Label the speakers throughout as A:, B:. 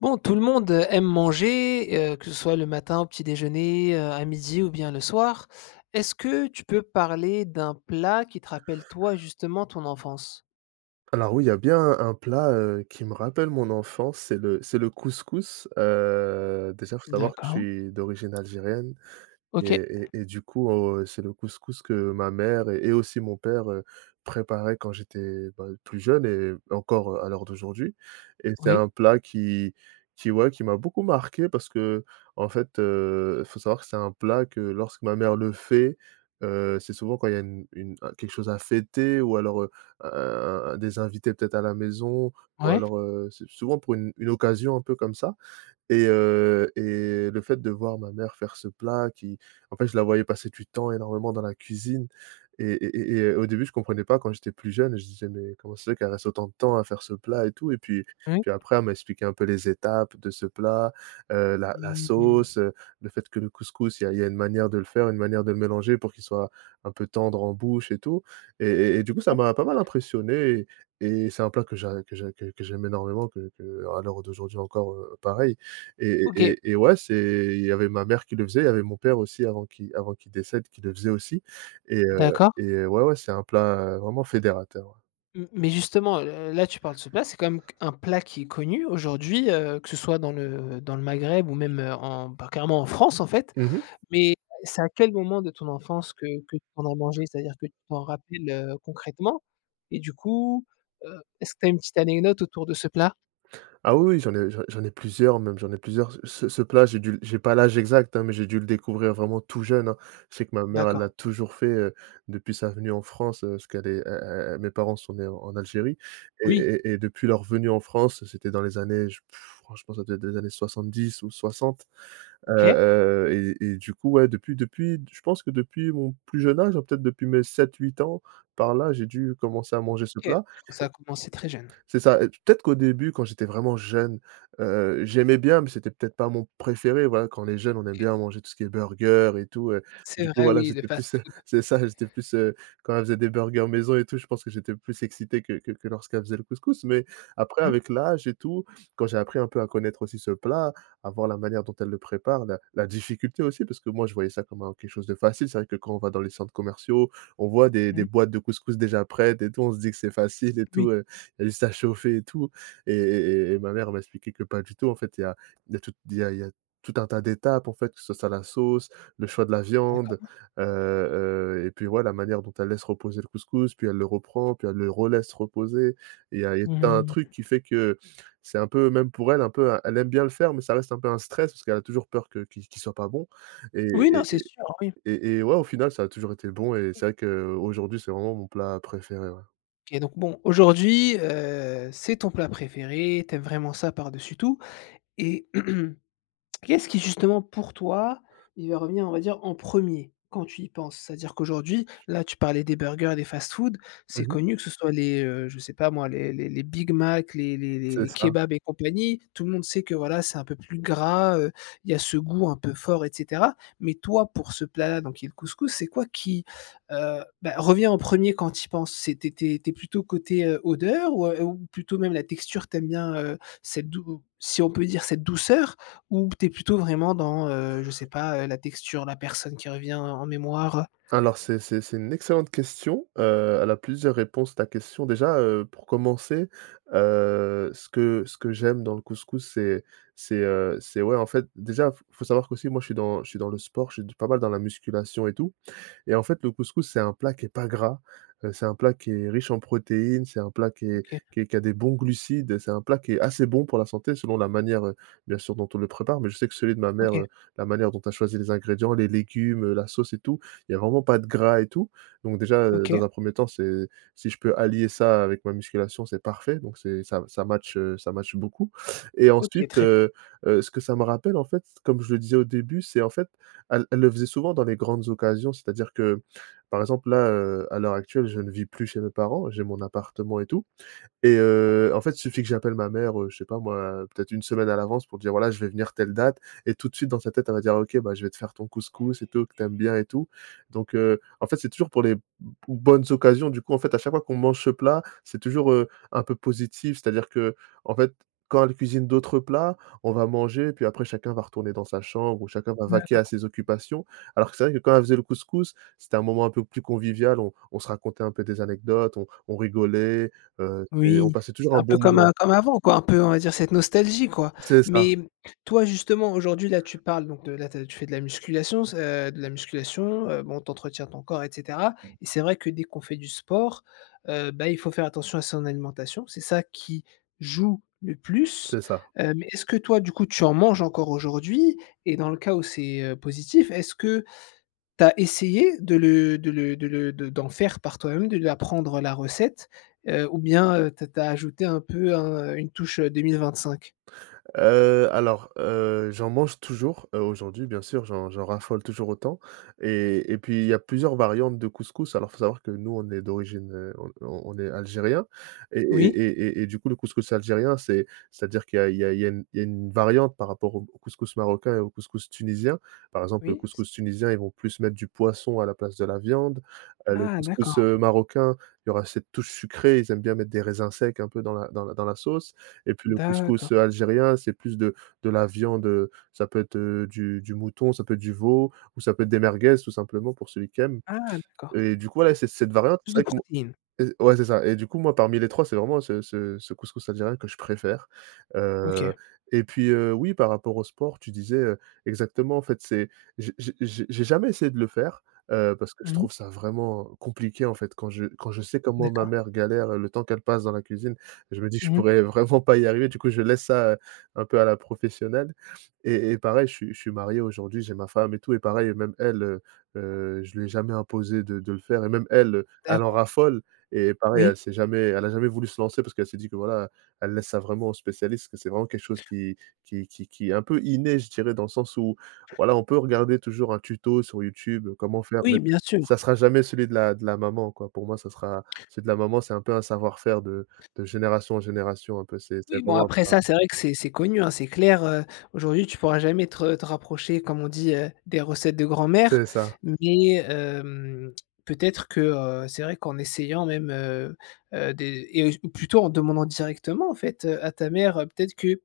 A: Bon, tout le monde aime manger, que ce soit le matin au petit déjeuner, à midi ou bien le soir. Est-ce que tu peux parler d'un plat qui te rappelle toi, justement, ton enfance?
B: Alors oui, il y a bien un plat, qui me rappelle mon enfance, c'est le couscous. Déjà, faut savoir que je
A: D'accord.
B: suis d'origine algérienne et
A: OK.
B: et et du coup, c'est le couscous que ma mère et aussi mon père, préparaient quand j'étais, bah, plus jeune et encore, à l'heure d'aujourd'hui. Et c'est un
A: Oui.
B: plat qui ouais, qui m'a beaucoup marqué parce que faut savoir que c'est un plat que lorsque ma mère le fait, c'est souvent quand il y a une un quelque chose à fêter ou alors, un des invités peut-être à la maison ou
A: Ouais.
B: alors, c'est souvent pour une occasion un peu comme ça. Et le fait de voir ma mère faire ce plat, je la voyais passer du temps énormément dans la cuisine et au début, je comprenais pas quand j'étais plus jeune, je disais: «Mais comment ça se fait qu'elle reste autant de temps à faire ce plat?» Et tout et puis
A: Oui.
B: puis après, elle m'a expliqué un peu les étapes de ce plat, la
A: Mmh.
B: sauce, le fait que le couscous, il y a une manière de le faire, une manière de le mélanger pour qu'il soit un peu tendre en bouche et tout et du coup, ça m'a pas mal impressionné et et c'est un plat que j'aime énormément, que à l'heure d'aujourd'hui encore, pareil. Et
A: OK,
B: et et ouais, c'est il y avait ma mère qui le faisait, il y avait mon père aussi avant qu'il décède qui le faisait aussi et heu
A: d'accord.
B: et ouais, ouais, c'est un plat, vraiment fédérateur, ouais.
A: M mais justement, là, tu parles de ce plat, c'est quand même un plat qui est connu aujourd'hui, que ce soit dans le Maghreb ou même, en bah, carrément en France, en fait.
B: Mmh.
A: Mais c'est à quel moment de ton enfance que tu en as mangé? C'est-à-dire que tu t'en rappelles, concrètement? Et du coup, est-ce que tu as une petite anecdote autour de ce plat?
B: Ah oui, oui, j'en ai j'en ai plusieurs même, j'en ai plusieurs. Ce plat, j'ai pas l'âge exact, hein, mais j'ai dû le découvrir vraiment tout jeune, hein. Je sais que ma mère, elle l'a
A: D'accord.
B: toujours fait, depuis sa venue en France, parce qu'elle est elle elle mes parents sont nés en Algérie et
A: Oui.
B: et et depuis leur venue en France, c'était dans les années j franchement, ça devait être des années 70 ou 60. heu
A: OK.
B: heu et du coup, ouais, depuis, je pense que depuis mon plus jeune âge, hein, peut-être depuis mes 7 8 ans, par là, j'ai dû commencer à manger ce
A: OK.
B: plat.
A: Donc ça a commencé très jeune.
B: C'est ça, et peut-être qu'au début, quand j'étais vraiment jeune, j'aimais bien, mais c'était peut-être pas mon préféré. Voilà, quand on est jeune, on aime
A: OK.
B: bien manger tout ce qui est burger et tout,
A: C'est
B: du coup,
A: vrai,
B: voilà,
A: oui, le
B: j'étais plus,
A: fast-food.
B: c'est ça, j'étais plus, quand elle faisait des burgers maison et tout, je pense que j'étais plus excité que lorsqu'elle faisait le couscous. Mais après,
A: Mmh,
B: avec l'âge et tout, quand j'ai appris un peu à connaître aussi ce plat, à voir la manière dont elle le prépare, la difficulté aussi, parce que moi, je voyais ça comme un quelque chose de facile. C'est vrai que quand on va dans les centres commerciaux, on voit des
A: mmh.
B: boîtes de couscous déjà prêtes et tout, on se dit que c'est facile et
A: Oui.
B: tout, elle ça chauffait et tout et ma mère m'a expliqué que pas du tout, en fait, il y a tout il y a tout un tas d'étapes, en fait, que ce soit la sauce, le choix de la viande,
A: D'accord.
B: et puis, ouais, la manière dont elle laisse reposer le couscous, puis elle le reprend, puis elle le relaisse reposer. Et il y a tout un truc
A: Mmh.
B: qui fait que c'est un peu même pour elle, un peu, elle aime bien le faire, mais ça reste un peu un stress parce qu'elle a toujours peur que qu'il qu'il soit pas bon et
A: Oui, non,
B: et
A: c'est
B: et
A: sûr, oui.
B: et et ouais, au final, ça a toujours été bon et c'est vrai qu'aujourd'hui, c'est vraiment mon plat préféré, ouais.
A: OK, donc bon, aujourd'hui, c'est ton plat préféré, t'aimes vraiment ça par-dessus tout et Qu'est-ce qui justement pour toi, il va revenir, on va dire, en premier quand tu y penses? C'est-à-dire qu'aujourd'hui, là, tu parlais des burgers et des fast-food, c'est
B: Mmh.
A: connu que ce soit les, je sais pas moi, les Big Mac, les
B: C'est ça.
A: kebabs et compagnie, tout le monde sait que voilà, c'est un peu plus gras, il y a ce goût un peu fort et cetera. Mais toi, pour ce plat-là, donc qui est le couscous, c'est quoi qui, revient en premier quand tu y penses? C'est tu es tu plutôt côté, odeur ou plutôt même la texture, t'aimes bien, cette dou si on peut dire cette douceur? Ou tu es plutôt vraiment dans, je sais pas, la texture, la personne qui revient en mémoire?
B: Alors c'est c'est une excellente question, elle a plusieurs réponses ta question. Déjà, pour commencer, ce que j'aime dans le couscous, c'est ouais, en fait, déjà, faut savoir qu'aussi moi je suis dans le sport, je suis pas mal dans la musculation et tout et en fait, le couscous, c'est un plat qui est pas gras, c'est un plat qui est riche en protéines, c'est un plat qui est
A: OK,
B: qui est qui a des bons glucides, c'est un plat qui est assez bon pour la santé selon la manière, bien sûr dont on le prépare, mais je sais que celui de ma mère,
A: OK,
B: la manière dont elle choisi les ingrédients, les légumes, la sauce et tout, il y a vraiment pas de gras et tout. Donc déjà,
A: OK,
B: dans un premier temps, c'est si je peux allier ça avec ma musculation, c'est parfait, donc c'est ça
A: t
B: ça match beaucoup et
A: OK,
B: ensuite,
A: très
B: ce que ça me rappelle, en fait, comme je le disais au début, c'est en fait elle le faisait souvent dans les grandes occasions, c'est-à-dire que, par exemple, là, à l'heure actuelle, je ne vis plus chez mes parents, j'ai mon appartement et tout, et en fait, il suffit que j'appelle ma mère, je sais pas moi, peut-être une semaine à l'avance pour dire: «Voilà, je vais venir telle date» et tout de suite dans sa tête, elle va dire: «OK, bah, je vais te faire ton couscous et tout, que t'aimes bien et tout». Donc en fait, c'est toujours pour les b bonnes occasions. Du coup, en fait, à chaque fois qu'on mange ce plat, c'est toujours, un peu positif. C'est-à-dire que en fait, quand elle cuisine d'autres plats, on va manger, puis après chacun va retourner dans sa chambre ou chacun va vaquer
A: bien.
B: à ses occupations. Alors que c'est vrai que quand elle faisait le couscous, c'était un moment un peu plus convivial. On se racontait un peu des anecdotes, on rigolait, et on
A: Oui,
B: passait
A: c'est
B: toujours un
A: un peu
B: bon
A: comme,
B: moment.
A: comme avant quoi, un peu on va dire cette nostalgie quoi.
B: C'est ça,
A: Mais toi justement aujourd'hui là tu parles donc de là tu fais de la musculation, s de la musculation, bon t'entretiens ton corps et cetera et c'est vrai que dès qu'on fait du sport, bah, il faut faire attention à son alimentation, c'est ça qui joue le plus.
B: c'est ça.
A: Mais est-ce que toi du coup tu en manges encore aujourd'hui? Et dans le cas où c'est, positif, est-ce que t'as essayé de le de le de le de d'en faire par toi-même, de lui apprendre la recette, ou bien, tu as ajouté un peu un une touche, 2025?
B: Alors, j'en mange toujours, aujourd'hui bien sûr, j'en raffole toujours autant et puis il y a plusieurs variantes de couscous. Alors faut savoir que nous on est d'origine, on est algérien. et et
A: Oui,
B: et et et du coup le couscous algérien c'est c'est-à-dire qu'il y a il y a il y a une il y a une variante par rapport au couscous marocain et au couscous tunisien. Par exemple, le
A: oui, c
B: couscous tunisien, ils vont plus mettre du poisson à la place de la viande. Le
A: ah
B: couscous,
A: d'accord,
B: marocain, il y aura cette touche sucrée, ils aiment bien mettre des raisins secs un peu dans la dans la dans la sauce. Et puis le couscous,
A: d'accord.
B: algérien, c'est plus de la viande, ça peut être, du mouton, ça peut être du veau ou ça peut être des merguez tout simplement pour celui qui aime.
A: Ah d'accord.
B: Et du coup, voilà, c'est cette variante,
A: Plus
B: c'est
A: de
B: vrai que
A: protéines.
B: et ouais, c'est ça et du coup, moi, parmi les 3 c'est vraiment ce couscous algérien que je préfère,
A: OK.
B: heu et puis, oui, par rapport au sport, tu disais, exactement, en fait, c'est j'ai jamais essayé de le faire, parce que je
A: Mmh.
B: trouve ça vraiment compliqué, en fait, quand je sais comment ma
A: D'accord.
B: mère galère, le temps qu'elle passe dans la cuisine, je me dis: que «Je
A: Mmh.
B: pourrais vraiment pas y arriver», du coup, je laisse ça, un peu à la professionnelle et pareil, je suis marié aujourd'hui, j'ai ma femme et tout et pareil, même elle, je lui ai jamais imposé de le faire et même elle, elle en
A: D'accord.
B: raffole et pareil,
A: Oui.
B: elle a jamais voulu se lancer parce qu'elle s'est dit que voilà, elle laisse ça vraiment aux spécialistes, que c'est vraiment quelque chose qui est un peu inné, je dirais, dans le sens où voilà, on peut regarder toujours un tuto sur YouTube, comment faire, mais
A: Oui, bien sûr.
B: ça sera jamais celui de la maman, quoi. Pour moi, ça sera celui de la maman, c'est un peu un savoir-faire de génération en génération, un peu. C'est
A: Oui, bon
B: vraiment un
A: après
B: peu un
A: ça, c'est vrai que c'est connu, hein, c'est clair, aujourd'hui tu pourras jamais te rapprocher, comme on dit, des recettes de grand-mère,
B: c'est ça,
A: mais hem, peut-être que, c'est vrai qu'en essayant même, des et ou plutôt en demandant directement en fait, à ta mère, peut-être que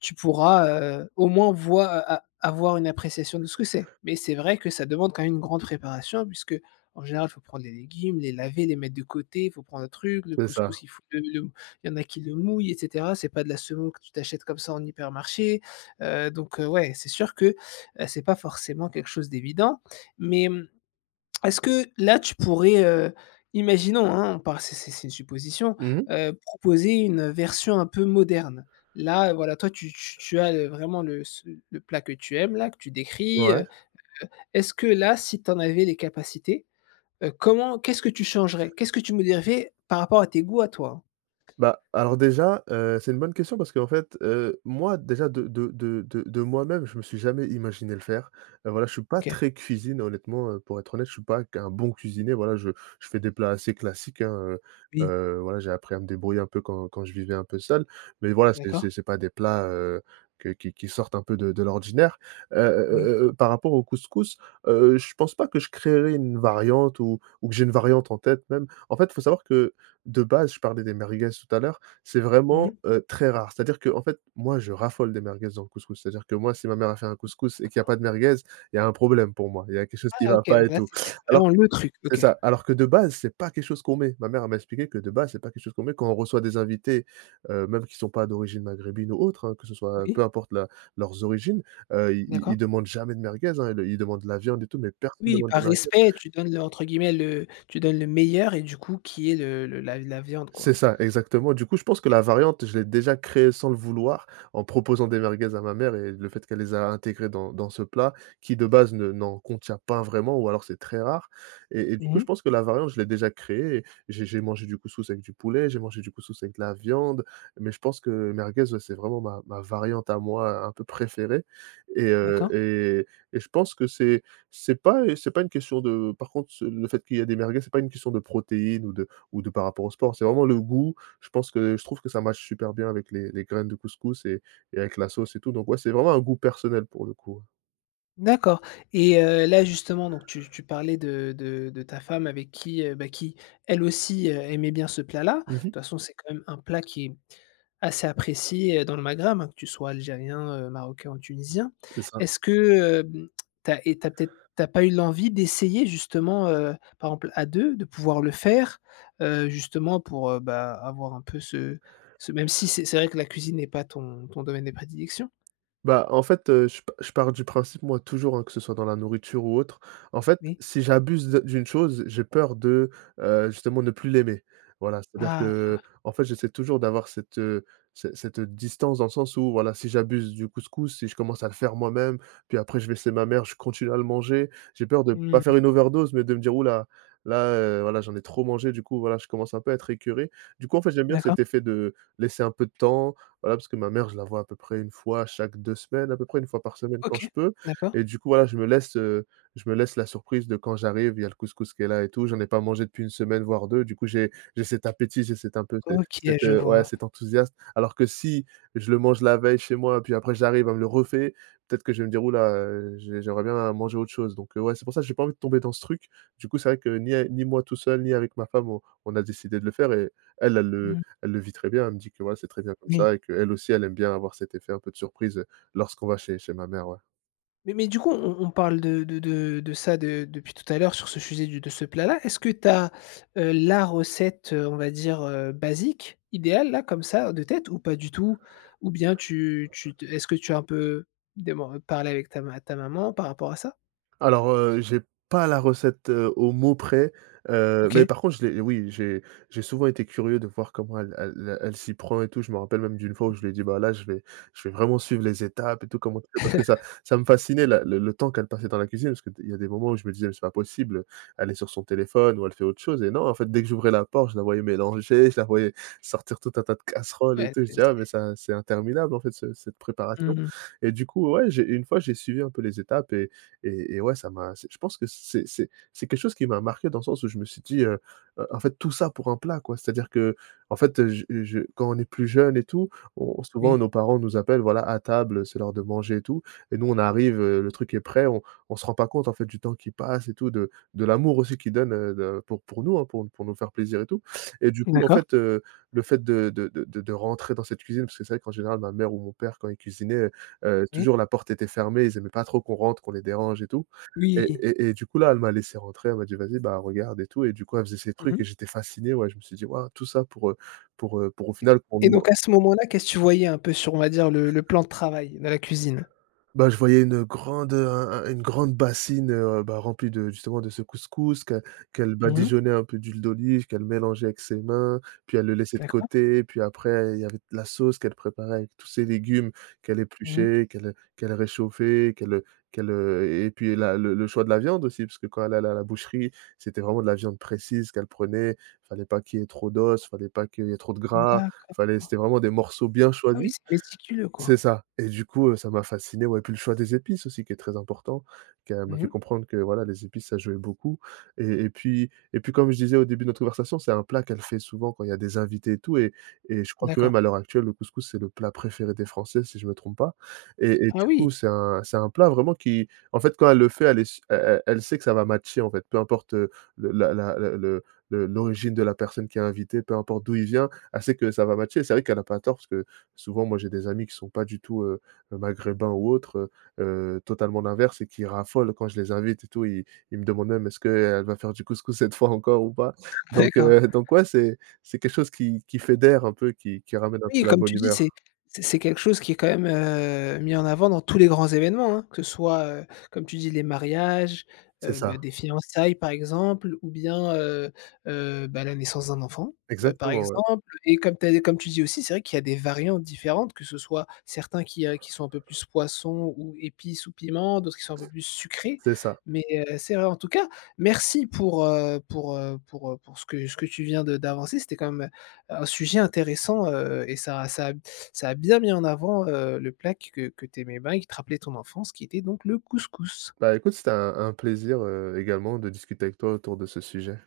A: tu pourras, au moins voir a avoir une appréciation de ce que c'est. Mais c'est vrai que ça demande quand même une grande préparation puisque en général, il faut prendre les légumes, les laver, les mettre de côté, il faut prendre le truc, le
B: c'est
A: couscous,
B: ça.
A: il faut le il y en a qui le mouillent et cetera. C'est pas de la semoule que tu t'achètes comme ça en hypermarché, donc ouais, c'est sûr que, c'est pas forcément quelque chose d'évident. Mais, mmh, est-ce que là, tu pourrais, imaginons, hein, on part c'est une supposition,
B: Mmh.
A: proposer une version un peu moderne? Là, voilà, toi, tu as le vraiment le ce le plat que tu aimes là, que tu décris,
B: Ouais.
A: heu. Est-ce que là, si tu en avais les capacités, comment qu'est-ce que tu changerais? Qu'est-ce que tu modifierais par rapport à tes goûts à toi, hein?
B: Bah, alors déjà, c'est une bonne question parce qu'en fait, moi déjà de moi-même, je me suis jamais imaginé le faire. Voilà, je suis pas
A: OK.
B: très cuisine honnêtement, pour être honnête, je suis pas un bon cuisinier, voilà, je fais des plats assez classiques, hein,
A: Oui.
B: voilà, j'ai appris à me débrouiller un peu quand je vivais un peu seul. Mais voilà, c'est c'est
A: D'accord.
B: c'est pas des plats, que qui sortent un peu de l'ordinaire.
A: Oui.
B: Par rapport au couscous, je pense pas que je créerai une variante ou que j'ai une variante en tête même. En fait, il faut savoir que de base, je parlais des merguez tout à l'heure, c'est
A: Mmh
B: vraiment,
A: mh.
B: très rare. C'est-à-dire que, en fait, moi, je raffole des merguez dans le couscous. C'est-à-dire que moi, si ma mère a fait un couscous et qu'il y a pas de merguez, il y a un problème pour moi. Il y a quelque chose qui ne
A: Ah
B: va
A: OK,
B: pas et
A: donc là,
B: tout.
A: c'est
B: Alors
A: vraiment le truc.
B: c'est
A: OK.
B: ça, alors que de base, c'est pas quelque chose qu'on met. Ma mère, elle m'a expliqué que de base, c'est pas quelque chose qu'on met quand on reçoit des invités, même qui sont pas d'origine maghrébine ou autre, hein, que ce soit peu
A: Oui,
B: importe la leurs origines, ils ils
A: d'accord.
B: ils demandent jamais de merguez, hein, ils demandent de la viande et tout, mais personne ne
A: Oui,
B: demande des
A: par
B: merguez.
A: respect, tu donnes le entre guillemets, le tu donnes le meilleur et du coup, qui est le la la viande,
B: C'est
A: quoi.
B: ça, exactement. Du coup, je pense que la variante, je l'ai déjà créée sans le vouloir, en proposant des merguez à ma mère et le fait qu'elle les a intégrées dans ce plat qui, de base, ne n'en contient pas vraiment ou alors c'est très rare et du coup,
A: Mmh
B: je
A: mh.
B: pense que la variante, je l'ai déjà créée et j'ai mangé du couscous avec du poulet, j'ai mangé du couscous avec de la viande, mais je pense que merguez, ouais, c'est vraiment ma variante à moi un peu préférée et heu
A: D'accord.
B: et et je pense que c'est pas une question de par contre, le fait qu'il y a des merguez, c'est pas une question de protéines ou de par rapport au sport. C'est vraiment le goût. Je pense que je trouve que ça matche super bien avec les graines de couscous et avec la sauce et tout. Donc ouais, c'est vraiment un goût personnel pour le coup, ouais.
A: D'accord et là justement donc tu tu parlais de ta femme avec qui, qui elle aussi, aimait bien ce plat-là. De
B: Mmh.
A: toute façon, c'est quand même un plat qui est assez apprécié, dans le Maghreb, hein, que tu sois algérien, marocain ou tunisien.
B: C'est ça.
A: Est-ce que, hem, tu et t'as peut-être t'as pas eu l'envie d'essayer justement, par exemple à 2, de pouvoir le faire, justement pour, avoir un peu ce même si c'est vrai que la cuisine n'est pas ton domaine de prédilection?
B: Bah, en fait, je pars du principe, moi, toujours, hein, que ce soit dans la nourriture ou autre, en fait,
A: Oui.
B: si j'abuse de d'une chose, j'ai peur de, justement, ne plus l'aimer. Voilà, c'est-à-dire
A: Ah!
B: que en fait, j'essaie toujours d'avoir cette, ce cette distance dans le sens où, voilà, si j'abuse du couscous, si je commence à le faire moi-même, puis après je vais chez ma mère, je continue à le manger, j'ai peur de pas
A: Mmh.
B: faire une overdose, mais de me dire: «Ouh là, là, voilà, j'en ai trop mangé, du coup, voilà, je commence un peu à être écœuré». Du coup, en fait, j'aime bien
A: D'accord.
B: cet effet de laisser un peu de temps, voilà, parce que ma mère, je la vois à peu près une fois chaque 2 semaines, à peu près une fois par semaine quand
A: OK,
B: je peux
A: d'accord.
B: et du coup, voilà, je me laisse la surprise de quand j'arrive, il y a le couscous qui est là et tout. J'en ai pas mangé depuis une semaine, voire deux. Du coup, j'ai cet appétit, j'ai cet un peu cet
A: OK,
B: cet,
A: je
B: ouais,
A: vois.
B: cet enthousiasme. Alors que si je le mange la veille chez moi, puis après j'arrive, à me le refait, peut-être que je vais me dire: «Ouh là, j'aimerais bien manger autre chose», donc ouais, c'est pour ça que j'ai pas envie de tomber dans ce truc. Du coup, c'est vrai que ni moi tout seul, ni avec ma femme, on a décidé de le faire et elle,
A: Mmh,
B: elle le vit très bien. Elle me dit que, voilà, c'est très bien comme
A: oui.
B: ça et qu'elle aussi, elle aime bien avoir cet effet un peu de surprise, lorsqu'on va chez ma mère, ouais.
A: Mais du coup, on parle de ça de depuis tout à l'heure sur ce sujet du de ce plat-là. Est-ce que tu as, la recette, on va dire, basique, idéale là, comme ça, de tête ou pas du tout? Ou bien tu tu te est-ce que tu as un peu deman parlé avec ta maman par rapport à ça?
B: Alors, j'ai pas la recette, au mot près, mais
A: OK,
B: par contre je l'ai oui, j'ai souvent été curieux de voir comment elle s'y prend et tout. Je me rappelle même d'une fois où je lui ai dit: «Bah, là, je vais vraiment suivre les étapes et tout, comment tu fais?» parce que ça me fascinait la le temps qu'elle passait dans la cuisine parce qu'il y a des moments où je me disais: «Mais c'est pas possible, elle est sur son téléphone ou elle fait autre chose» et non, en fait, dès que j'ouvrais la porte, je la voyais mélanger, je la voyais sortir tout un tas de casseroles et
A: ouais,
B: tout. Je
A: c'est
B: dis: «Ah, mais ça c'est interminable, en fait, ce cette
A: mmh
B: préparation»
A: mh,
B: et du coup, ouais, j'ai une fois, j'ai suivi un peu les étapes et ouais, ça m'a c'est je pense que c'est quelque chose qui m'a marqué dans le sens où je me suis dit, en fait tout ça pour un plat quoi. C'est-à-dire que en fait, je quand on est plus jeune et tout, on
A: oui,
B: souvent nos parents nous appellent voilà à table, c'est l'heure de manger et tout et nous on arrive, le truc est prêt, on se rend pas compte en fait du temps qui passe et tout, de l'amour aussi qu'ils donnent, de pour nous, hein, pour nous faire plaisir et tout et du coup en
A: d'accord,
B: fait, le fait de rentrer dans cette cuisine parce que c'est vrai qu'en général ma mère ou mon père quand ils cuisinaient, toujours
A: oui.
B: la porte était fermée, ils aimaient pas trop qu'on rentre, qu'on les dérange et tout et
A: Oui,
B: et et du coup là, elle m'a laissé rentrer, elle m'a dit: «Vas-y, bah, regarde et tout» et du coup, elle faisait ses
A: mmh
B: trucs
A: mh
B: et j'étais fasciné, ouais, je me suis dit: «Waouh, tout ça pour, pour au final qu'on me».
A: et donc à ce moment-là, qu'est-ce que tu voyais un peu sur, on va dire, le plan de travail de la cuisine?
B: Bah, je voyais une grande, un une grande bassine, bah, remplie de justement de ce couscous qu'elle
A: Mmh mh,
B: badigeonnait un peu d'huile d'olive, qu'elle mélangeait avec ses mains, puis elle le laissait de
A: d'accord.
B: côté, puis après il y avait la sauce qu'elle préparait avec tous ses légumes qu'elle
A: Mmh mh.
B: épluchait, qu'elle réchauffait, et puis la le choix de la viande aussi, parce que quand elle allait à la boucherie, c'était vraiment de la viande précise qu'elle prenait. Fallait pas qu'il y ait trop d'os, fallait pas qu'il y ait trop de gras,
A: D'accord.
B: fallait c'était vraiment des morceaux bien
A: Ah oui,
B: choisis.
A: c'est méticuleux,
B: C'est
A: quoi.
B: ça et du coup, ça m'a fasciné, ouais, puis le choix des épices aussi qui est très important, qu'elle m'a
A: Mmh
B: fait
A: mh.
B: comprendre que, voilà, les épices, ça jouait beaucoup et puis comme je disais au début de notre conversation, c'est un plat qu'elle fait souvent quand il y a des invités et tout et je crois que
A: D'accord.
B: même à l'heure actuelle, le couscous, c'est le plat préféré des Français si je me trompe pas et
A: Ah
B: du coup,
A: oui!
B: c'est un plat vraiment qui en fait, quand elle le fait, elle est s elle sait que ça va matcher, en fait, peu importe, le la la le l'origine de la personne qui est invitée, peu importe d'où il vient, elle sait que ça va matcher et c'est vrai qu'elle a pas tort parce que souvent, moi, j'ai des amis qui sont pas du tout, maghrébins ou autres, heu totalement l'inverse et qui raffolent quand je les invite et tout. Ils me demandent même: «Est-ce qu'elle va faire du couscous cette fois encore ou pas?»
A: D'accord.
B: Donc ouais, c'est quelque chose qui fédère un peu, qui ramène un
A: Oui,
B: peu la
A: comme
B: bonne
A: tu dis,
B: humeur.
A: c'est quelque chose qui est quand même, mis en avant dans tous les grands événements, hein, que ce soit, comme tu dis, les mariages,
B: C'est ça,
A: des fiançailles par exemple ou bien, la naissance d'un enfant, par
B: exactement, ouais,
A: exemple et comme tu dis aussi, c'est vrai qu'il y a des variantes différentes, que ce soit certains qui sont un peu plus poisson ou épices ou piments, d'autres qui sont un peu plus sucrés,
B: c'est ça.
A: mais c'est vrai en tout cas, merci pour, pour ce que tu viens de d'avancer, c'était quand même, un sujet intéressant, et ça a bien mis en avant, le plat que tu aimais bien et qui te rappelait ton enfance, qui était donc le couscous.
B: Bah, écoute, c'était un plaisir, également de discuter avec toi autour de ce sujet.